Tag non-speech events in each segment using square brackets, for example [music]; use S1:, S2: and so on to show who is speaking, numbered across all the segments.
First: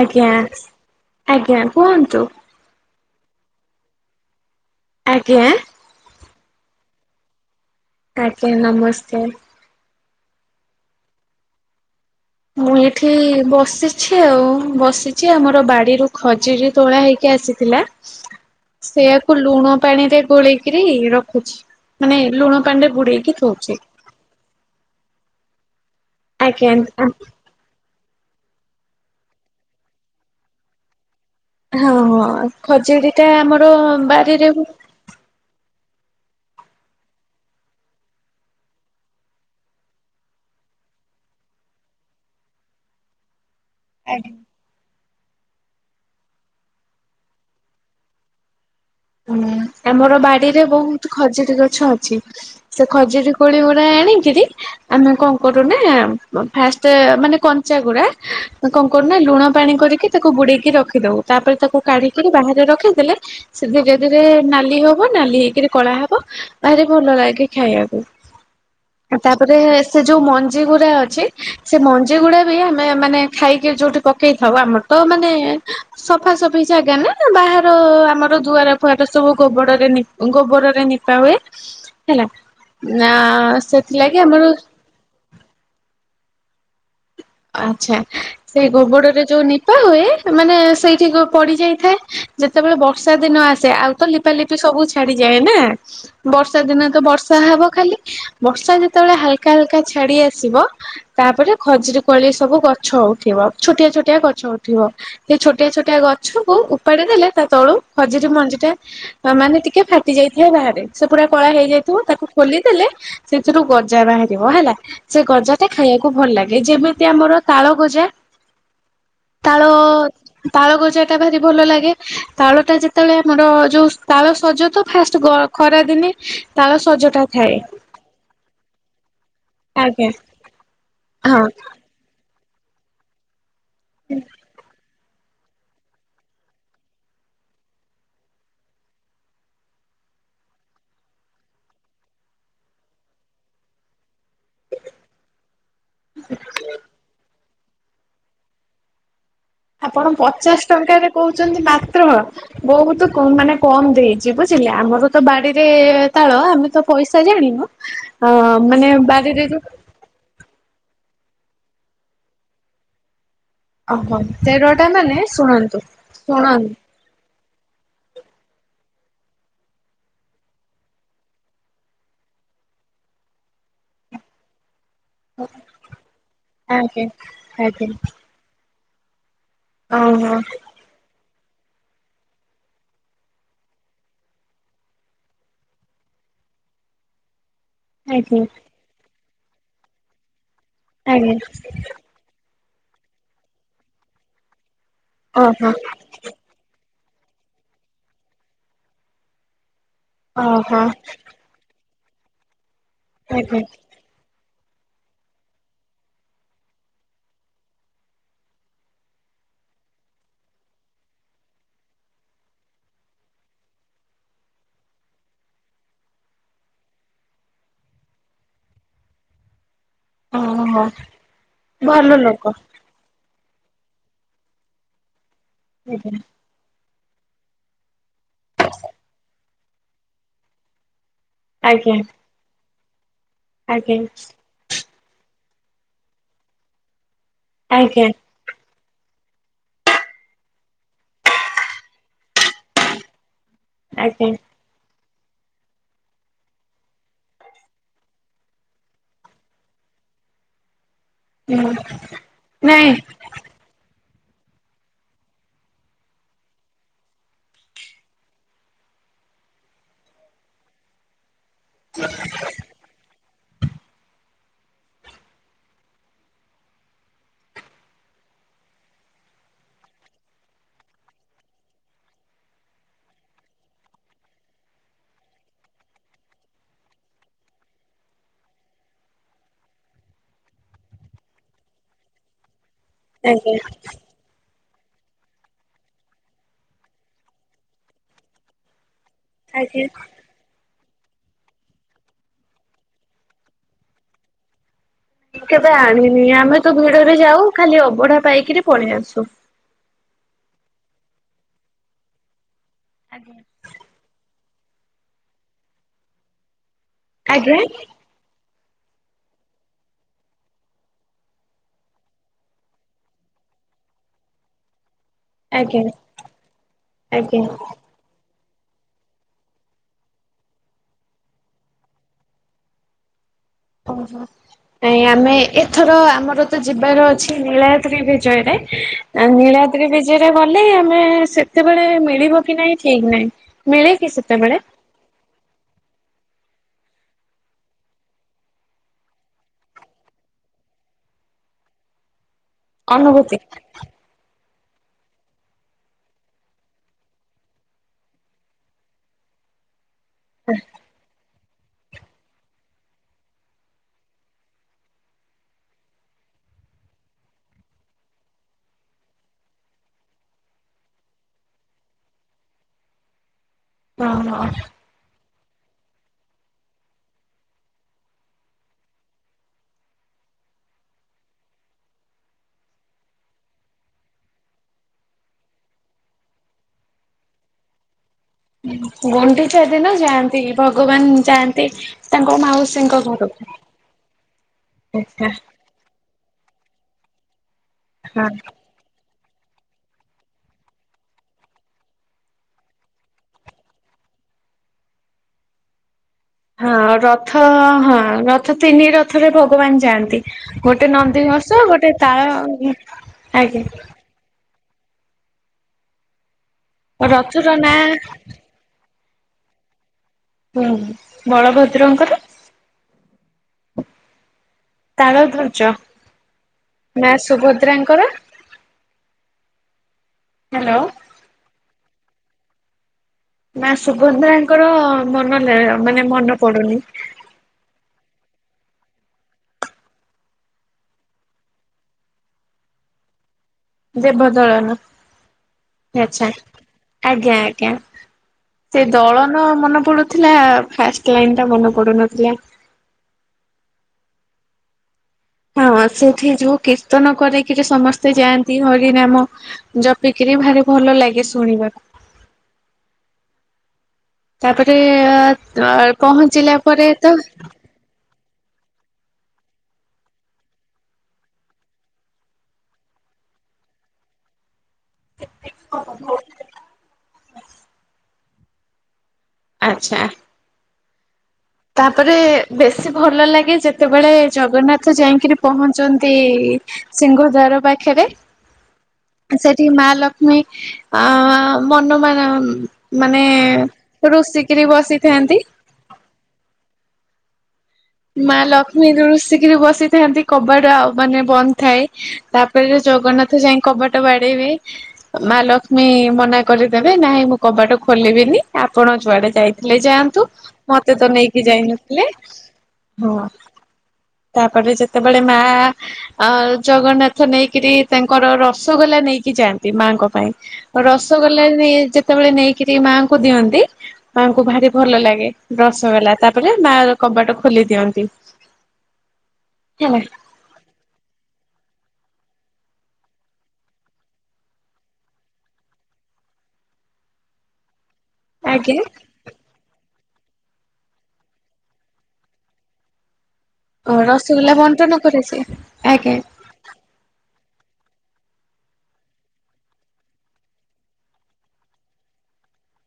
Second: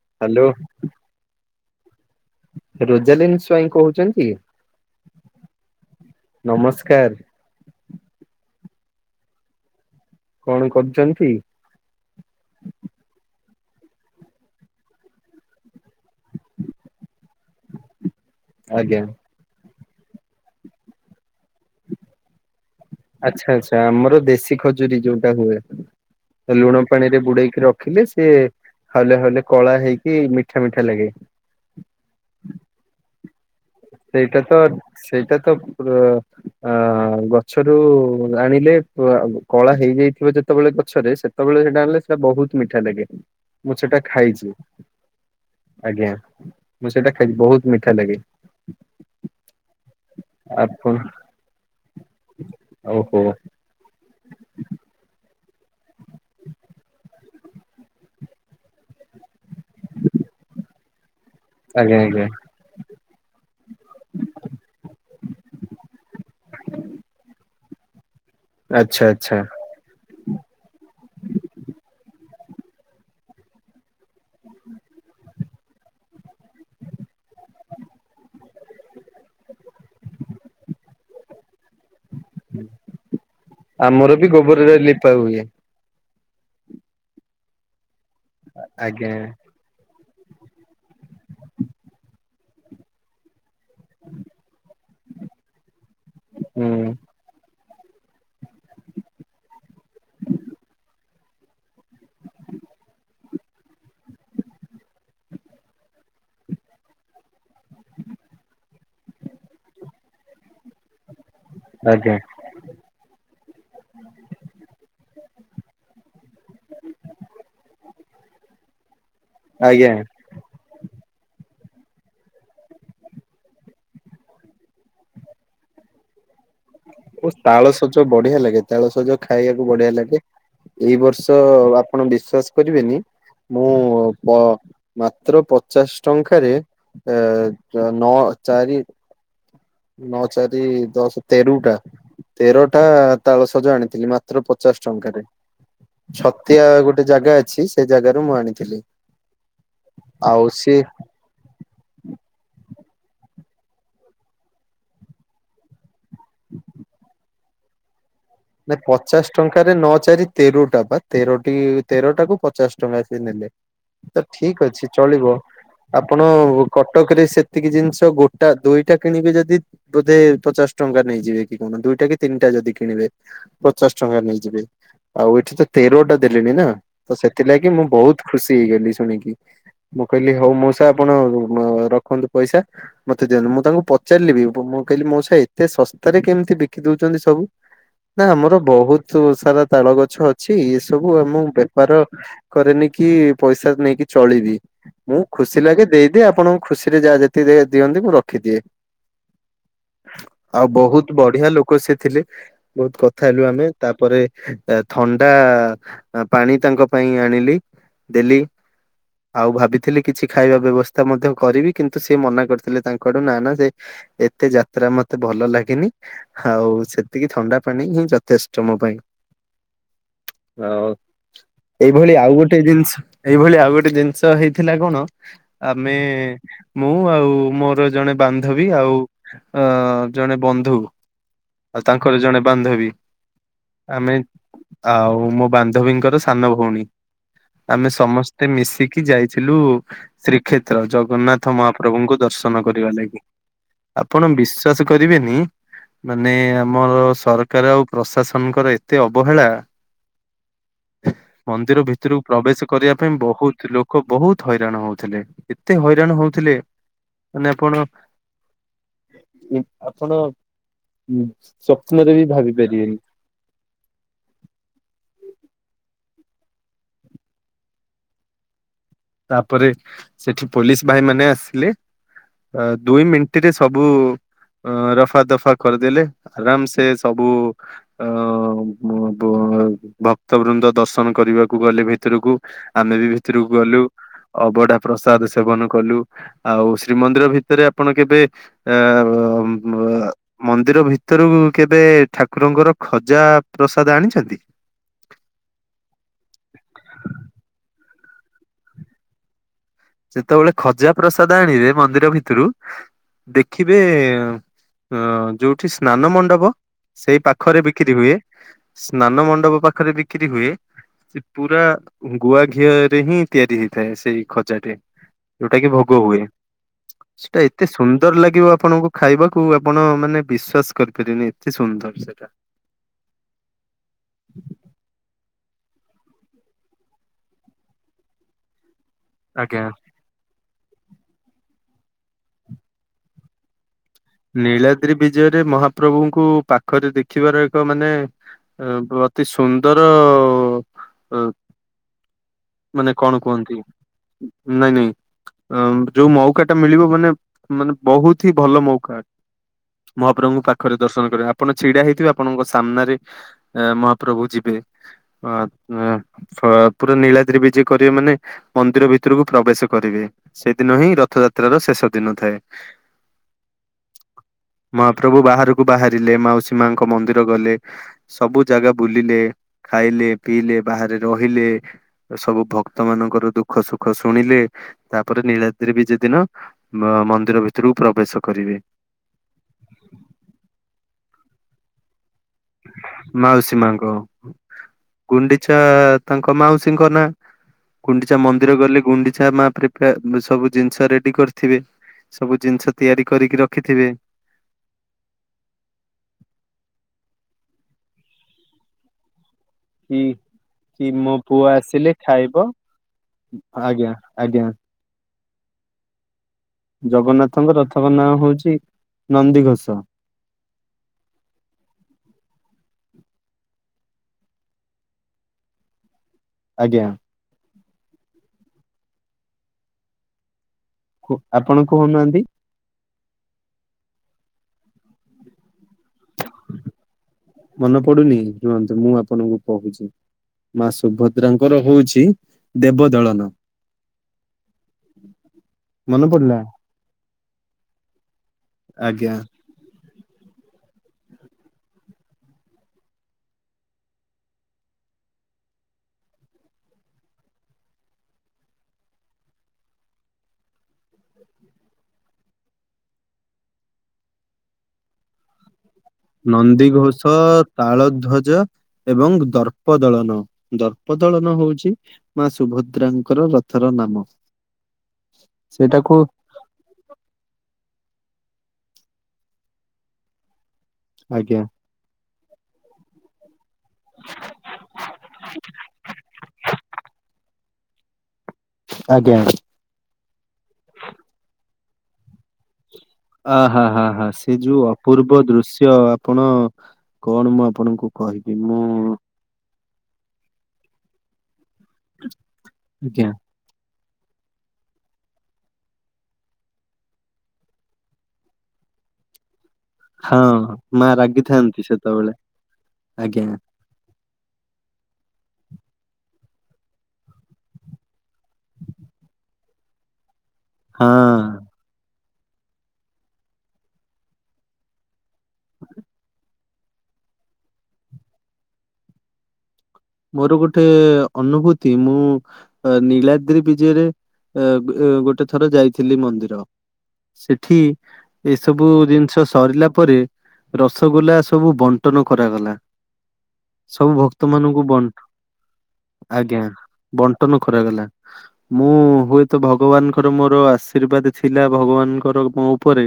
S1: ଆଜ୍ଞା
S2: ହ୍ୟାଲୋ
S1: ଆଜ୍ଞା କୁହନ୍ତୁ।
S2: ରୁଜାଲିନ ସ୍ୱାଇଁ କୋହୁଚନ୍ତି?
S1: ଆଜ୍ଞା।
S2: ନମସ୍କାର।
S1: ଆଜ୍ଞା ନମସ୍କାର।
S2: କଣ କରୁଚନ୍ତି?
S1: ମୁଁ ଏଇଠି ବସିଛି ଆଉ ବସିଚି ଏ ଆମର ବାଡ଼ିରୁ ଖଜୁରୀ ତୋଳା ହେଇକି ଆସିଥିଲା।
S2: [inaudible]
S1: ସେୟାକୁ ଲୁଣ ପାଣିରେ ଗୋଳେଇକିରି ରଖୁଛି ମାନେ ଲୁଣ ପାଣିରେ ବୁଡେଇକି
S2: ଆଛା
S1: ଥୋଉଛି
S2: ଆଛା ଆମର ଦେଶୀ ଖଜୁରୀ ଯୋଉଟା ହୁଏ ଏ
S1: ଆଜ୍ଞା
S2: ଲୁଣ ପାଣିରେ ବୁଡେଇକି ରଖ ଖିଲେ ସିଏ ହାଉଲେ ହାଉଲେ କଳା ହେଇକି ମିଠା ମିଠା ଲାଗେ।
S1: ହଁ ହଁ ଖଜିରୀଟା ଆମର
S2: ସେଇଟା
S1: ବାରିରେ
S2: ତ
S1: ହୁଏ।
S2: ସେଇଟା ତ ପୁର ଆ ଗଛରୁ ଆଣିଲେ କ କଳା ହେଇଯାଇଥିବ ଯେତେବେଳେ ଗଛରେ ସେ ସତେବେଳେ ହେଟା ଆଣଲେ ସେଟା ବୋହୁତ ମିଠାଲାଗେ। ମୁଁ ସେଟା
S1: ଆଜ୍ଞା।
S2: ଖାଇଚି ଆଜ୍ଞା ମୁଁ ସେଟା ଖାଇଚି ବୋହୁତ ମିଠାଲାଗେ। [inaudible]
S1: ଉଁ ହୁଁ ଆମର ବାଡିରେ
S2: ଆପଣ
S1: ବୋହୁତ ଖଜିରୀ ଗଛ ଅଛି। ସେ
S2: ଓହୋ
S1: ଖଜୁରୀ କୋଳିଗୁଡା ଆଣିକିରି ଆମେ କଣ କରୁନା ମ୍ ଫାଷ୍ଟେ ମାନେ କଞ୍ଚାଗୁଡା କଣ କରୁନା ଲୁଣ ପାଣି କରିକି ତାକୁ ବୁଡେଇକି ରଖିଦୋଉ ତାପରେ ତାକୁ
S2: ଆଜ୍ଞା ଆଜ୍ଞା
S1: କାଢିକିରି ବାହାରେ ରଖିଦେଲେ ସେ ଧୀରେ ଧୀରେ ନାଲି ହବ ନାଲି ହେଇକିରି କଳା ହବ ଭାରି ଭଲଲାଗେ ଖାଇବାକୁ।
S2: ଆଚ୍ଛା
S1: ଆଉ
S2: ଆଚ୍ଛା
S1: ତାପରେ ହେସ୍ ସେ ଯୋଉ ମଞ୍ଜିଗୁରା ଅଛି ସେ ମଞ୍ଜିଗୁଡା ବି ଆମେ ମାନେ ଖାଇକି ଯୋଉଠି ପକେଇଥାଉ ଆମର ତ ମାନେ ସଫାସଫି ଜାଗା ନା ନା ବାହାର ଆମର ତ ଦୁଆର ଫୁଆର ସବୁ ଗୋବଡରେ ଗୋବରରେ ନିପା ହୁଏ ହେଲା ନା ସେଥିଲାଗି
S2: ବି
S1: ଆମର
S2: ଗୋବରରେ ଲିପା ହୁଏ।
S1: ଆଚ୍ଛା ସେଇ
S2: ଆଜ୍ଞା
S1: ଗୋବରରେ ଯୋଉ ନି ପା ହୁଏ ମାନେ ସେଇଠିକି ପଡି ଯାଇଥାଏ। ଯେତେବେଳେ ବର୍ଷା ଦିନ ଆସେ ଆଉ ତ ଲିପା ଲିପି ସବୁ ଛାଡିଯାଏ ନା ବର୍ଷା
S2: ହୁଁ
S1: ଦିନେ ତ ବର୍ଷା ହବ ଖାଲି। ବର୍ଷା ଯେତେବେଳେ ହାଲକା ହାଲକା ଛାଡି ଆସିବ ତାପରେ ଖଜୁରୀ କୋଳି ସବୁ ଗଛ ଉଠିବ ଛୋଟିଆ ଛୋଟିଆ ଗଛ ଉଠିବ। ସେ ଛୋଟିଆ ଛୋଟିଆ ଗଛକୁ ଉପାଡି ଦେଲେ ତା ତଳୁ ଖଜିରି ମଞ୍ଜିଟା ମାନେ ଟିକେ ଫାଟି ଯାଇଥାଏ ବାହାରେ ସେ ପୁରା କଳା ହେଇଯାଇଥିବ
S2: ଆଜ୍ଞା।
S1: ତାକୁ ଖୋଲିଦେଲେ ସେଥିରୁ ଗଜା ବାହାରିବ ହେଲା ସେ ଗଜା ଟା ଖାଇବାକୁ ଭଲ ଲାଗେ। ଯେମି ତି ଆମର ତାଳ ଗଜା ତାଳ
S2: ଆଜ୍ଞା।
S1: ତାଳ ଗଜା ଟା ଭାରି ଭଲ ଲାଗେ। ତାଳ ଟା ଯେତେବେଳେ ଆମର ଯୋଉ ତାଳ ସଜ ତ ଫାଷ୍ଟ ଗ ଖରାଦିନେ।
S2: ଓ ତାଳସଜ ବଢିଆ ଲାଗେ ତାଳସଜ ଖାଇବାକୁ ବଢିଆ
S1: ଆଜ୍ଞା।
S2: ଲାଗେ। ଏଇ ବର୍ଷ
S1: ହଁ
S2: ଆପଣ ବିଶ୍ଵାସ କରିବେନି ମୁଁ ପ ମାତ୍ର ପଚାଶ ଟଙ୍କାରେ ନଅ ଚାରି ନଅ ଚାରି ଦଶ ତେରଟା ତେରଟା ତାଳସଜ ଆଣିଥିଲି। ମା ମାତ୍ର ପଚାଶ ଟଙ୍କାରେ ଛତିଆ ଗୋଟେ ଜାଗା ଅଛି ସେ ଜାଗାରୁ ମୁଁ ଆଣିଥିଲି।
S1: ଆପଣ
S2: ଆଉ
S1: ପଚାଶ
S2: ସିଏ
S1: ଟଙ୍କା ରେ କହୁଛନ୍ତି ମାତ୍ର ବହୁତ ମାନେ କମ୍ ଦେଇଛି ବୁଝିଲେ ଆମର ତ ବାଡିରେ ତାଳ ଆମେ ତ ପଇସା ଜାଣିନୁ। ଅ
S2: ନା
S1: ମାନେ
S2: ପଚାଶ
S1: ବାରିରେ ଯୋଉ
S2: ଟଙ୍କାରେ ନଚାରି ତେରଟା ବା ତେରଟି ତେରଟା କୁ ପଚାଶ ଟଙ୍କା ସେ ନେଲେ।
S1: ଓହୋ
S2: ତ ଠିକ୍
S1: ତେରଟା
S2: ଅଛି
S1: ମାନେ
S2: ଚଳିବ
S1: ଶୁଣନ୍ତୁ
S2: ଆପଣ କ
S1: ଶୁଣନ୍ତୁ
S2: କଟକରେ ସେତିକି ଜିନିଷ ଗୋଟା ଦୁଇଟା କିଣିବି ଯଦି ବୋଧେ ପଚାଶ ଟଙ୍କା ନେଇଯିବେ କି କଣ ଦୁଇଟା କି ତିନିଟା ଯଦି କିଣିବେ। ପଚାଶ ଟଙ୍କା ନେଇଯିବି ଆଉ ଏଇଠି ତ ତେର ଟା ଦେଲିଣିି ନା
S1: ଆଜ୍ଞା।
S2: ତ ସେଥିଲାଗି ମୁଁ
S1: ଆଜ୍ଞା
S2: ବହୁତ ଖୁସି ହେଇଗଲି ଶୁଣିକି ମୁଁ କହିଲି
S1: ଓହୋ
S2: ହୋଉ ମଉସା ଆପଣ ରଖନ୍ତୁ ପଇସା। ମତେ ଦିଅନ୍ତୁ। ମୁଁ ତାଙ୍କୁ ପଚାରିଲି ବି ମୁଁ କହିଲି ମୋଉଷା ଏତେ ଶସ୍ତାରେ କେମିତି ବିକି ଦଉଛନ୍ତି ସବୁ। ନା
S1: ଆଜ୍ଞା
S2: ଆମର ବହୁତ ସାରା ତାଳ ଗଛ ଅଛି। ଏ ସବୁ
S1: ଆଜ୍ଞା।
S2: ଆମ ବେପାର। କରେନି କି ପଇସା ନେଇକି ଚଳିବି ମୁଁ ଖୁସି
S1: ଓହୋ
S2: ଲାଗେ ଦେଇଦିଏ ଆପଣ। ଖୁସି ରେ ଯାହା ଯେତିକି ଦେବେ ଦିଅନ୍ତି ମୁଁ ରଖିଦିଏ। ଆଉ
S1: ଓହୋ
S2: ବହୁତ ବଢିଆ ଲୋକ ସେ ଥିଲେ। ବହୁତ କଥା ହେଲୁ
S1: ଆଜ୍ଞା
S2: ଆମେ। ତା ପରେ ଥଣ୍ଡା ପାଣି ତାଙ୍କ ପାଇଁ ଆଣିଲି ଦେଲି। ଆଉ ଭାବିଥିଲି କିଛି ଖାଇବା ବ୍ୟବସ୍ଥା ମଧ୍ୟ କରିବି କିନ୍ତୁ ସେ ମନା କରିଥିଲେ ତାଙ୍କ ଆଡୁ। ନା ନା ସେ ଏତେ ଯାତ୍ରା ମତେ ଭଲ ଲାଗେନି। ଆଉ ସେତିକି ଥଣ୍ଡା। ପାଣି ହିଁ ଯଥେଷ୍ଟ ମୋ ପାଇଁ।
S1: ଓହୋ
S2: ଆଉ ଏଇଭଳି
S1: ଭଲ
S2: ଆଉ
S1: ଲୋକ।
S2: ଗୋଟେ ଜିନିଷ ଏଇଭଳି ଆଉ ଗୋଟେ ଜିନିଷ ହେଇଥିଲା କଣ? ଆମେ
S1: ଆଜ୍ଞା
S2: ମୁଁ ଆଉ ମୋର ଜଣେ ବାନ୍ଧବୀ ଆଉ ଆ ଜଣେ ବନ୍ଧୁ ଆଉ
S1: ଆଜ୍ଞା
S2: ତାଙ୍କର ଜଣେ ବାନ୍ଧବୀ।
S1: ଆଜ୍ଞା
S2: ଆମେ ଆଉ ମୋ ବାନ୍ଧବୀଙ୍କର ସାନ ଭଉଣୀ ଆମେ
S1: ଆଜ୍ଞା
S2: ସମସ୍ତ ମତେ ମିଶିକି ଯାଇଥିଲୁ। ଶ୍ରୀଖେତ୍ର ଜଗନ୍ନାଥ ମହାପ୍ରଭୁଙ୍କୁ ଦର୍ଶନ କରିବା ଲାଗି।
S1: ଆଜ୍ଞା
S2: ଆପଣ ବିଶ୍ଵାସ କରିବେନି ମାନେ ଆମର ସରକାର ଆଉ ପ୍ରଶାସନଙ୍କର ଏତେ ଅବହେଳା।
S1: ହୁଁ
S2: ମନ୍ଦିର ଭିତରକୁ ପ୍ରବେଶ
S1: ନାଇଁ
S2: କରିବା ପାଇଁ ବହୁତ ଲୋକ ବହୁତ ହଇରାଣ ହଉଥିଲେ। ଏତେ ହଇରାଣ ହଉଥିଲେ। ମାନେ ଆପଣ ଆପଣ ଆପଣ ଚ୍ୟା ସ୍ବପ୍ନ ବି ଭାବି ପାରିବେନି। ତାପରେ ସେଠି ପୋଲିସ ଭାଇ ମାନେ ଆସିଲେ। ଅ ଦୁଇ ମିନିଟରେ ସବୁ ଅ ରଫା ଦଫା କରିଦେଲେ ଆରାମ ସେ ସବୁ। ଅ ବ ବ ଭକ୍ତ ବୃନ୍ଦ ଦର୍ଶନ କରିବାକୁ ଗଲେ ଭିତରୁକୁ। ଆମେ ବି ଭିତୁରୁକୁ
S1: ଆଜ୍ଞା
S2: ଗଲୁ। ଅବଢା ପ୍ରସାଦ ସେବନ କଲୁ। ଆଉ ଶ୍ରୀମନ୍ଦିର ଭିତରେ ଆପଣ କେବେ ଏ
S1: ଆଜ୍ଞା
S2: ଅ। ମନ୍ଦିର ଭିତରୁକୁ କେବେ ଠାକୁରଙ୍କର ଖଜା ପ୍ରସାଦ ଆଣିଛନ୍ତି?
S1: କେବେ ଆଣିନି। ଆମେ ତ ଭିଡରେ ଯାଉ ଖାଲି ଅବଢା ପାଇକିରି ପଳେଇ ଆସୁ।
S2: ଯେତେବେଳେ ଖଜା ପ୍ରସାଦ ଆଣିବେ ମନ୍ଦିର ଭିତରୁ ଦେଖି।
S1: ଆଜ୍ଞା
S2: ଦେଖିବେ ଯୋଉଠି ସ୍ନାନ ମଣ୍ଡପ ସେଇ
S1: ଆଜ୍ଞା
S2: ପାଖରେ ବିକ୍ରି ହୁଏ। ସ୍ନାନ ମଣ୍ଡପ ପାଖରେ ବିକ୍ରି ହୁଏ। ସେ ପୁରା ଗୁଆ ଘିଅରେ ହିଁ ତିଆରି ହେଇଥାଏ। ସେଇ ଖଜାଟେ। ଯୋଉଟା କି ଭୋଗ ହୁଏ
S1: ଆଜ୍ଞା
S2: ସେଟା ଏତେ ସୁନ୍ଦର ଲାଗିବ ଆପଣଙ୍କୁ। ଖାଇବାକୁ ଆପଣ ମାନେ ବିସ୍ୱାସ କରିପାରିବେନି ଏତେ ସୁନ୍ଦର ସେଟା।
S1: ହଁ, ହଁ। ଏଇ ଆମେ ଏଥର ଆମର ତ ଯିବାର ଅଛି ନୀଳୟତ୍ରୀ ବି ଆଉ
S2: ଆଜ୍ଞା
S1: ନୀଳାତି ନିଜରେ ଗଲେ ଆମେ ସେତେବେଳେ ମିଳିବ କି ନାହିଁ ଠିକ ନାହିଁ ମିଳେ କି ସେ
S2: ନୀଳାଦ୍ରି ବିଜୟରେ ମହାପ୍ରଭୁଙ୍କୁ ପାଖରେ ଦେଖିବାର ଏକ ମାନେ ଅତି ସୁନ୍ଦର ମାନେ କଣ
S1: ଅନୁଭୂତି
S2: କୁହନ୍ତି ନାଇଁ ନାଇଁ। ଅ ଯୋଉ ମୌକା ଟା ମିଳିବ ମାନେ ମାନେ ବହୁତ ହି ଭଲ ମଉକା। ମହାପ୍ରଭୁଙ୍କୁ ପାଖରେ ଦର୍ଶନ କରିବେ ଆପଣ ଛିଡା ହେଇଥିବେ, ଆପଣଙ୍କ ସାମ୍ନାରେ ମହାପ୍ରଭୁ ଯିବେ। ଅ ପୁରା ନୀଳା ଦ୍ରିିବିଜେ କରିବେ ମାନେ ମନ୍ଦିର ଭିତରକୁ ପ୍ରବେଶ କରିବେ ସେଦିନ ହିଁ ରଥଯାତ୍ରାର ଶେଷ ଦିନ ଥାଏ।
S1: ଓ ହଁ।
S2: ମହାପ୍ରଭୁ ବାହାରକୁ ବାହାରିଲେ ମାଉସୀ ମାଙ୍କ ମନ୍ଦିର ଗଲେ। ସବୁ ଜାଗା ବୁଲିଲେ ଖାଇଲେ ପିଇଲେ ବାହାରେ ରହିଲେ। ସବୁ ଭକ୍ତ ମାନଙ୍କର ଦୁଃଖ ସୁଖ ଶୁଣିଲେ ତାପରେ ନୀଳାଦ୍ରି ବିଜେ ଦିନ ମନ୍ଦିର ଭିତରୁ ପ୍ରବେଶ କରିବେ।
S1: ଗୁଣ୍ଡିଚା ଦିନ ଯାଆନ୍ତି, ଭଗବାନ ଯାଆନ୍ତି। ତାଙ୍କ ମାଉସୀଙ୍କ ଘରକୁ।
S2: ମାଉସୀ ମାଙ୍କ ଗୁଣ୍ଡିଚା ତାଙ୍କ ମାଉସୀଙ୍କ ନାଁ ଗୁଣ୍ଡିଚା
S1: ହଁ
S2: ମନ୍ଦିର ଗଲେ ଗୁଣ୍ଡି ଆଛା ମା ପ୍ରିପ ସବୁ ଜିନିଷ ରେଡି କରିଥିବେ, ସବୁ ଜିନିଷ ତିଆରି କରିକି ରଖିଥିବେ ସେ
S1: ହଁ, ରଥ ହଁ ରଥ ତିନି ର ଥରେ ଭଗବାନ
S2: କି
S1: ଯାଆନ୍ତି
S2: କି
S1: ଗୋଟେ
S2: ମୋ
S1: ନନ୍ଦୀ
S2: ପୁଅ
S1: ଘୋଷ
S2: ଆସିଲେ
S1: ଗୋଟେ ତାଳ
S2: ଖାଇବ ଆଜ୍ଞା! ଆଜ୍ଞା! ଜଗନ୍ନାଥଙ୍କ ରଥଙ୍କ ନାଁ ହଉଛି ନନ୍ଦିଘୋଷ।
S1: ହୁଁ ବଳଭଦ୍ରଙ୍କର? ତାଳ ଧ୍ୱଜ।
S2: ଆଜ୍ଞା।
S1: ନା ସୁଭଦ୍ରାଙ୍କର। ହ୍ୟାଲୋ।
S2: ଆପଣ କହୁନାହାନ୍ତି?
S1: ନା ସୁଭଧ୍ରାଙ୍କର ମନ ମାନେ ମନେ ପଡୁନି।
S2: ମନେ ପଡୁନି ଶୁଣନ୍ତୁ ମୁଁ ଆପଣଙ୍କୁ କହୁଛି। ମା ସୁଭଦ୍ରାଙ୍କର ହଉଛି ଦେବ ଦଳନ।
S1: ଦେବଦଳନ।
S2: ମନେ
S1: ଆଚ୍ଛା!
S2: ପଡିଲା
S1: ଆଜ୍ଞା! ଆଜ୍ଞା! ସେ
S2: ଆଜ୍ଞା
S1: ଦଳ ମନେ ପଡୁଥିଲା ଫାଷ୍ଟ ଲାଇନ ଟା ମନେ ପଡୁନଥିଲା। ହଁ, ସେଠି ଯୋଉ କୀର୍ତ୍ତନ କରିକିରି ସମସ୍ତେ ଯାଆନ୍ତି ହରି ନାମ ଜପିକିରି ଭାରି ଭଲ ଲାଗେ ଶୁଣିବାକୁ। ତାପରେ ଅ ପହଞ୍ଚିଲା ପରେ
S2: ନନ୍ଦିଘୋଷ
S1: ତ
S2: ତାଳଧ୍ୱଜ ଏବଂ ଦର୍ପଦଳନ ଦର୍ପଦଳନ ହଉଛି ମା ସୁଭଦ୍ରାଙ୍କର ରଥର ନାମ, ସେଇଟାକୁ
S1: ଆଚ୍ଛା।
S2: ଆଜ୍ଞା।
S1: ତାପରେ ବେଶୀ ଭଲ ଲାଗେ ଯେତେବେଳେ ଜଗନ୍ନାଥ ଯାଇଁକିରି ପହଞ୍ଚନ୍ତି ସିଂହ ଦ୍ୱାର ପାଖରେ
S2: ଆଜ୍ଞା।
S1: ସେଠି ମା ଲକ୍ଷ୍ମୀ ଆଁ ମନ ମା ଉ ମାନେ
S2: ଆ ହା
S1: ଋଷିକିରି ବସିଥାନ୍ତି।
S2: ଯ ଆପଣ କଣ ମୁଁ ଆପଣଙ୍କୁ କହିବି
S1: ମା
S2: ମୁଁ
S1: ଲକ୍ଷ୍ମୀ ଋଷିକିରି ବସିଥାନ୍ତି କବାଟ ଆଉ ମାନେ ବନ୍ଦ ଥାଏ। ତାପରେ
S2: ଆଜ୍ଞା
S1: ଜଗନ୍ନାଥ ଯାଇଁ କବାଟ ବାଡେଇବେ। ମା ଲକ୍ଷ୍ମୀ ମନା କରିଦେବେ ନାହିଁ ମୁଁ କବାଟ ଖୋଲିବିନି ଆପଣ ଯୁଆଡେ ଯାଇ ଲେ
S2: ହଁ
S1: ଯାଆନ୍ତୁ
S2: ମା
S1: ମତେ ତ ନେଇକି
S2: ରାଗିଥାନ୍ତି
S1: ଯାଇନଥିଲେ
S2: ସେତେବେଳେ
S1: ହଁ
S2: ଆଜ୍ଞା
S1: ତାପରେ ଯେତେବେଳେ ମାଆ ଅ ଜଗନ୍ନାଥ ନେଇକିରି ତାଙ୍କର ରସଗୋଲା ନେଇକି ଯାଆନ୍ତି ମାଙ୍କ ପାଇଁ
S2: ହଁ
S1: ରସଗୋଲା ନେଇ ଯେ ତେବେଳେ ନେଇକରି ମାଙ୍କୁ ଦିଅନ୍ତି ମାଙ୍କୁ ଭାରି ଭଲ ଲାଗେ ରସଗୋଲା ତାପ ରେ ମା କବାଟ ଖୋଲି ଦିଅନ୍ତି ହେଲା
S2: ମୋର ଗୋଠେ ଅନୁଭୂତି ମୁଁ ଅ ନୀଲାଦ୍ରି ବିଜୟରେ ଅ ଅ ଗୋଟେ ଥର ଯାଇଥିଲି ମନ୍ଦିର। ସେଠି ଏ ସବୁ
S1: ଆଜ୍ଞା।
S2: ଜିନିଷ ସରିଲା ପରେ ରସଗୋଲା ସବୁ ବଣ୍ଟନ କରାଗଲା। ସବୁ
S1: ଓ
S2: ଭକ୍ତ
S1: ରସଗୋଲା
S2: ମାନଙ୍କୁ
S1: ବଣ୍ଟନ
S2: ବଣ୍ଟ
S1: କରିଚି ଆଜ୍ଞା।
S2: [unintelligible] ବଣ୍ଟନ କରାଗଲା। ମୁଁ ହୁଏତ ଭଗବାନଙ୍କର ମୋର ଆଶୀର୍ବାଦ ଥିଲା ଭଗବାନଙ୍କର ମୋ ଉପରେ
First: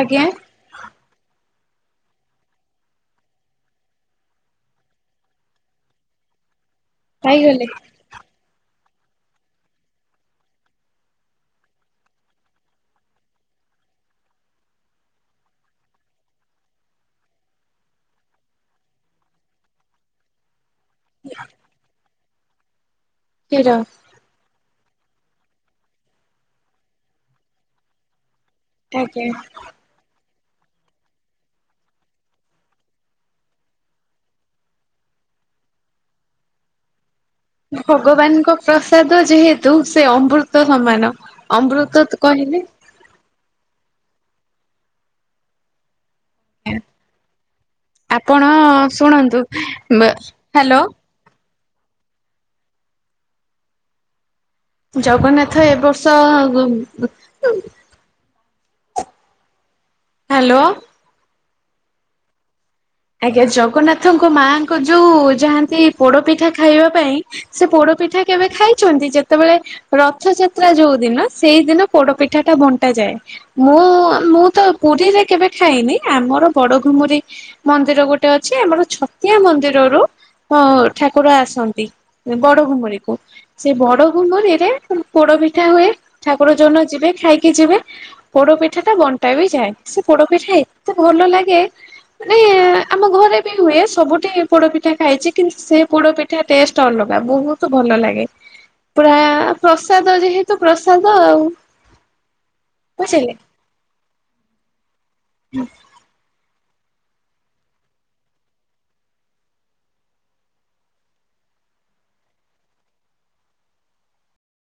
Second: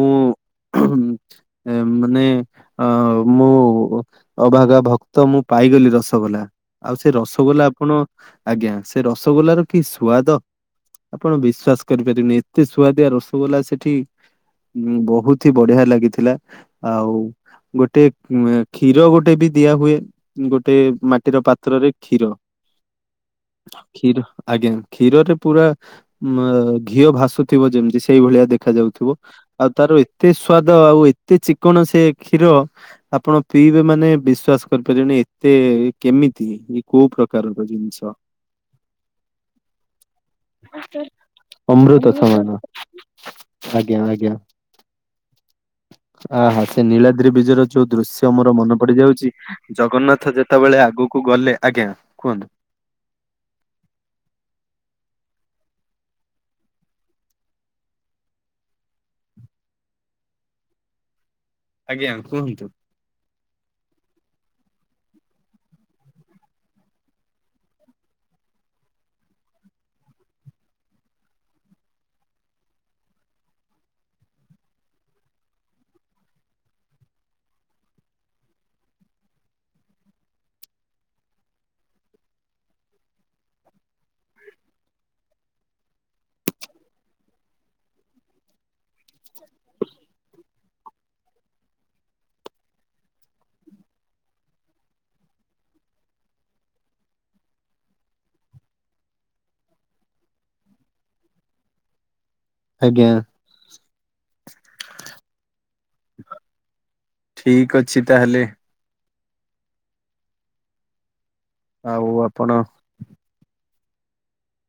S1: ଆଜ୍ଞା।
S2: ଅ ମାନେ ଅ ମୁଁ ଅଭାଗା ଭକ୍ତ ମୁଁ ପାଇଗଲି ରସଗୋଲା ଆଉ ସେ ରସଗୋଲା
S1: ପାଇଗଲେ
S2: ଆପଣ ଆଜ୍ଞା ସେ ରସଗୋଲାର କି ସୁଆଦ ଆପଣ ବିଶ୍ଵାସ କରିପାରିବେନି ଏତେ ସୁଆଦିଆ ରସଗୋଲା ସେଠି ହୁଁ ବହୁତ ହି ବଢିଆ ଲାଗିଥିଲା। ଆଉ ଗୋଟେ ମ କ୍ଷୀର ଗୋଟେ ବି ଦିଆ ହୁଏ। ଗୋଟେ ମାଟିର ପାତ୍ରରେ କ୍ଷୀର
S1: କ୍ଷୀର
S2: କ୍ଷୀର ଆଜ୍ଞା କ୍ଷୀରରେ ପୁରା ମ ଘିଅ ଭାସୁଥିବ ଯେମତି ସେଇଭଳିଆ ଦେଖ ଖାଯାଉଥିବ
S1: ଆଜ୍ଞା
S2: ଆଉ ତାର ଏତେ ସ୍ଵାଦ ଆଉ ଏତେ ଚିକ୍କଣ ସେ କ୍ଷୀର ଆପଣ ପିଇବେ ମାନେ ବିଶ୍ବାସ କରିପାରିବେନି ଏତେ କେମିତି କଉ ପ୍ରକାର
S1: ଭଗବାନଙ୍କ ପ୍ରସାଦ ଯେହେତୁ ସେ ଅମବ୍ରୁତ ସମାନ।
S2: ଅମୃତ ସମାନ ଆଜ୍ଞା-ଆଜ୍ଞା। ଆହା! ସେ ନୀଳାଦ୍ରି ବିଜୟର ଯୋଉ ଦୃଶ୍ୟ
S1: ଆପଣ
S2: ମୋର ମନେ ପଡିଯାଉଛି।
S1: ଶୁଣନ୍ତୁ
S2: ଜଗନ୍ନାଥ
S1: ହ୍ୟାଲୋ
S2: ଯେତେବେଳେ ଆଗକୁ ଗଲେ ଆଜ୍ଞା କୁହନ୍ତୁ।
S1: ଜଗନ୍ନାଥ ଏ ବର୍ଷ ଗ ଗ ହ୍ୟାଲୋ।
S2: ଆଜ୍ଞା କୁହନ୍ତୁ।
S1: ଆଜ୍ଞା ଜଗନ୍ନାଥଙ୍କ ମାଆଙ୍କ ଯୋଉ ଯାହାନ୍ତି ପୋଡପିଠା ଖାଇବା ପାଇଁ ସେ ପୋଡ ପିଠା କେବେ ଖାଇଛନ୍ତି ଯେତେବେଳେ ରଥଯାତ୍ରା ଯୋଉ ଦିନ ସେଇଦିନ ପୋଡ ପିଠା ଟା ବଣ୍ଟାଯାଏ। ମୁଁ ମୁଁ ତ ପୁରୀରେ କେବେ ଖାଇନି ଆମର ବଡ ଘୁମୁରି ମନ୍ଦିର ଗୋଟେ ଅଛି ଆମର ଛତିଆ ମନ୍ଦିରରୁ ଅ ଠାକୁର ଆସନ୍ତି। ବଡ଼ ଘୁମୁରି କୁ ସେଇ ବଡ଼ ଘୁମୁରିରେ ପୋଡ଼ ପିଠା ହୁଏ ଠାକୁର ଯୋଉଡଦିନ ଯିବେ ଖାଇକି ଯିବେ। ପୋଡ଼ ପିଠା ଟା ବଣ୍ଟା ବି ଯାଏ ସେ ପୋଡ଼ ପିଠା ଏତେ ଭଲ ଲାଗେ। ମାନେ ଆମ୍ ମ ଘରେ ବି ହୁଏ ସବୁଠି ପୋଡ଼ପିଠା ଖାଇଛି କିନ୍ତୁ ସେ ପୋଡ଼ପିଠା ଟେଷ୍ଟ ଅଲଗା ବହୁ ତୁ ଭଲ ଲାଗେ ପୁରା ପ୍ରସାଦ ଯେହେତୁ ପ୍ରସାଦ ଆଉ।
S2: ଆଜ୍ଞା।
S1: ବୁଝିଲେ।
S2: ଠିକ ଅଛି ତାହେଲେ। ଆଉ ଆପଣ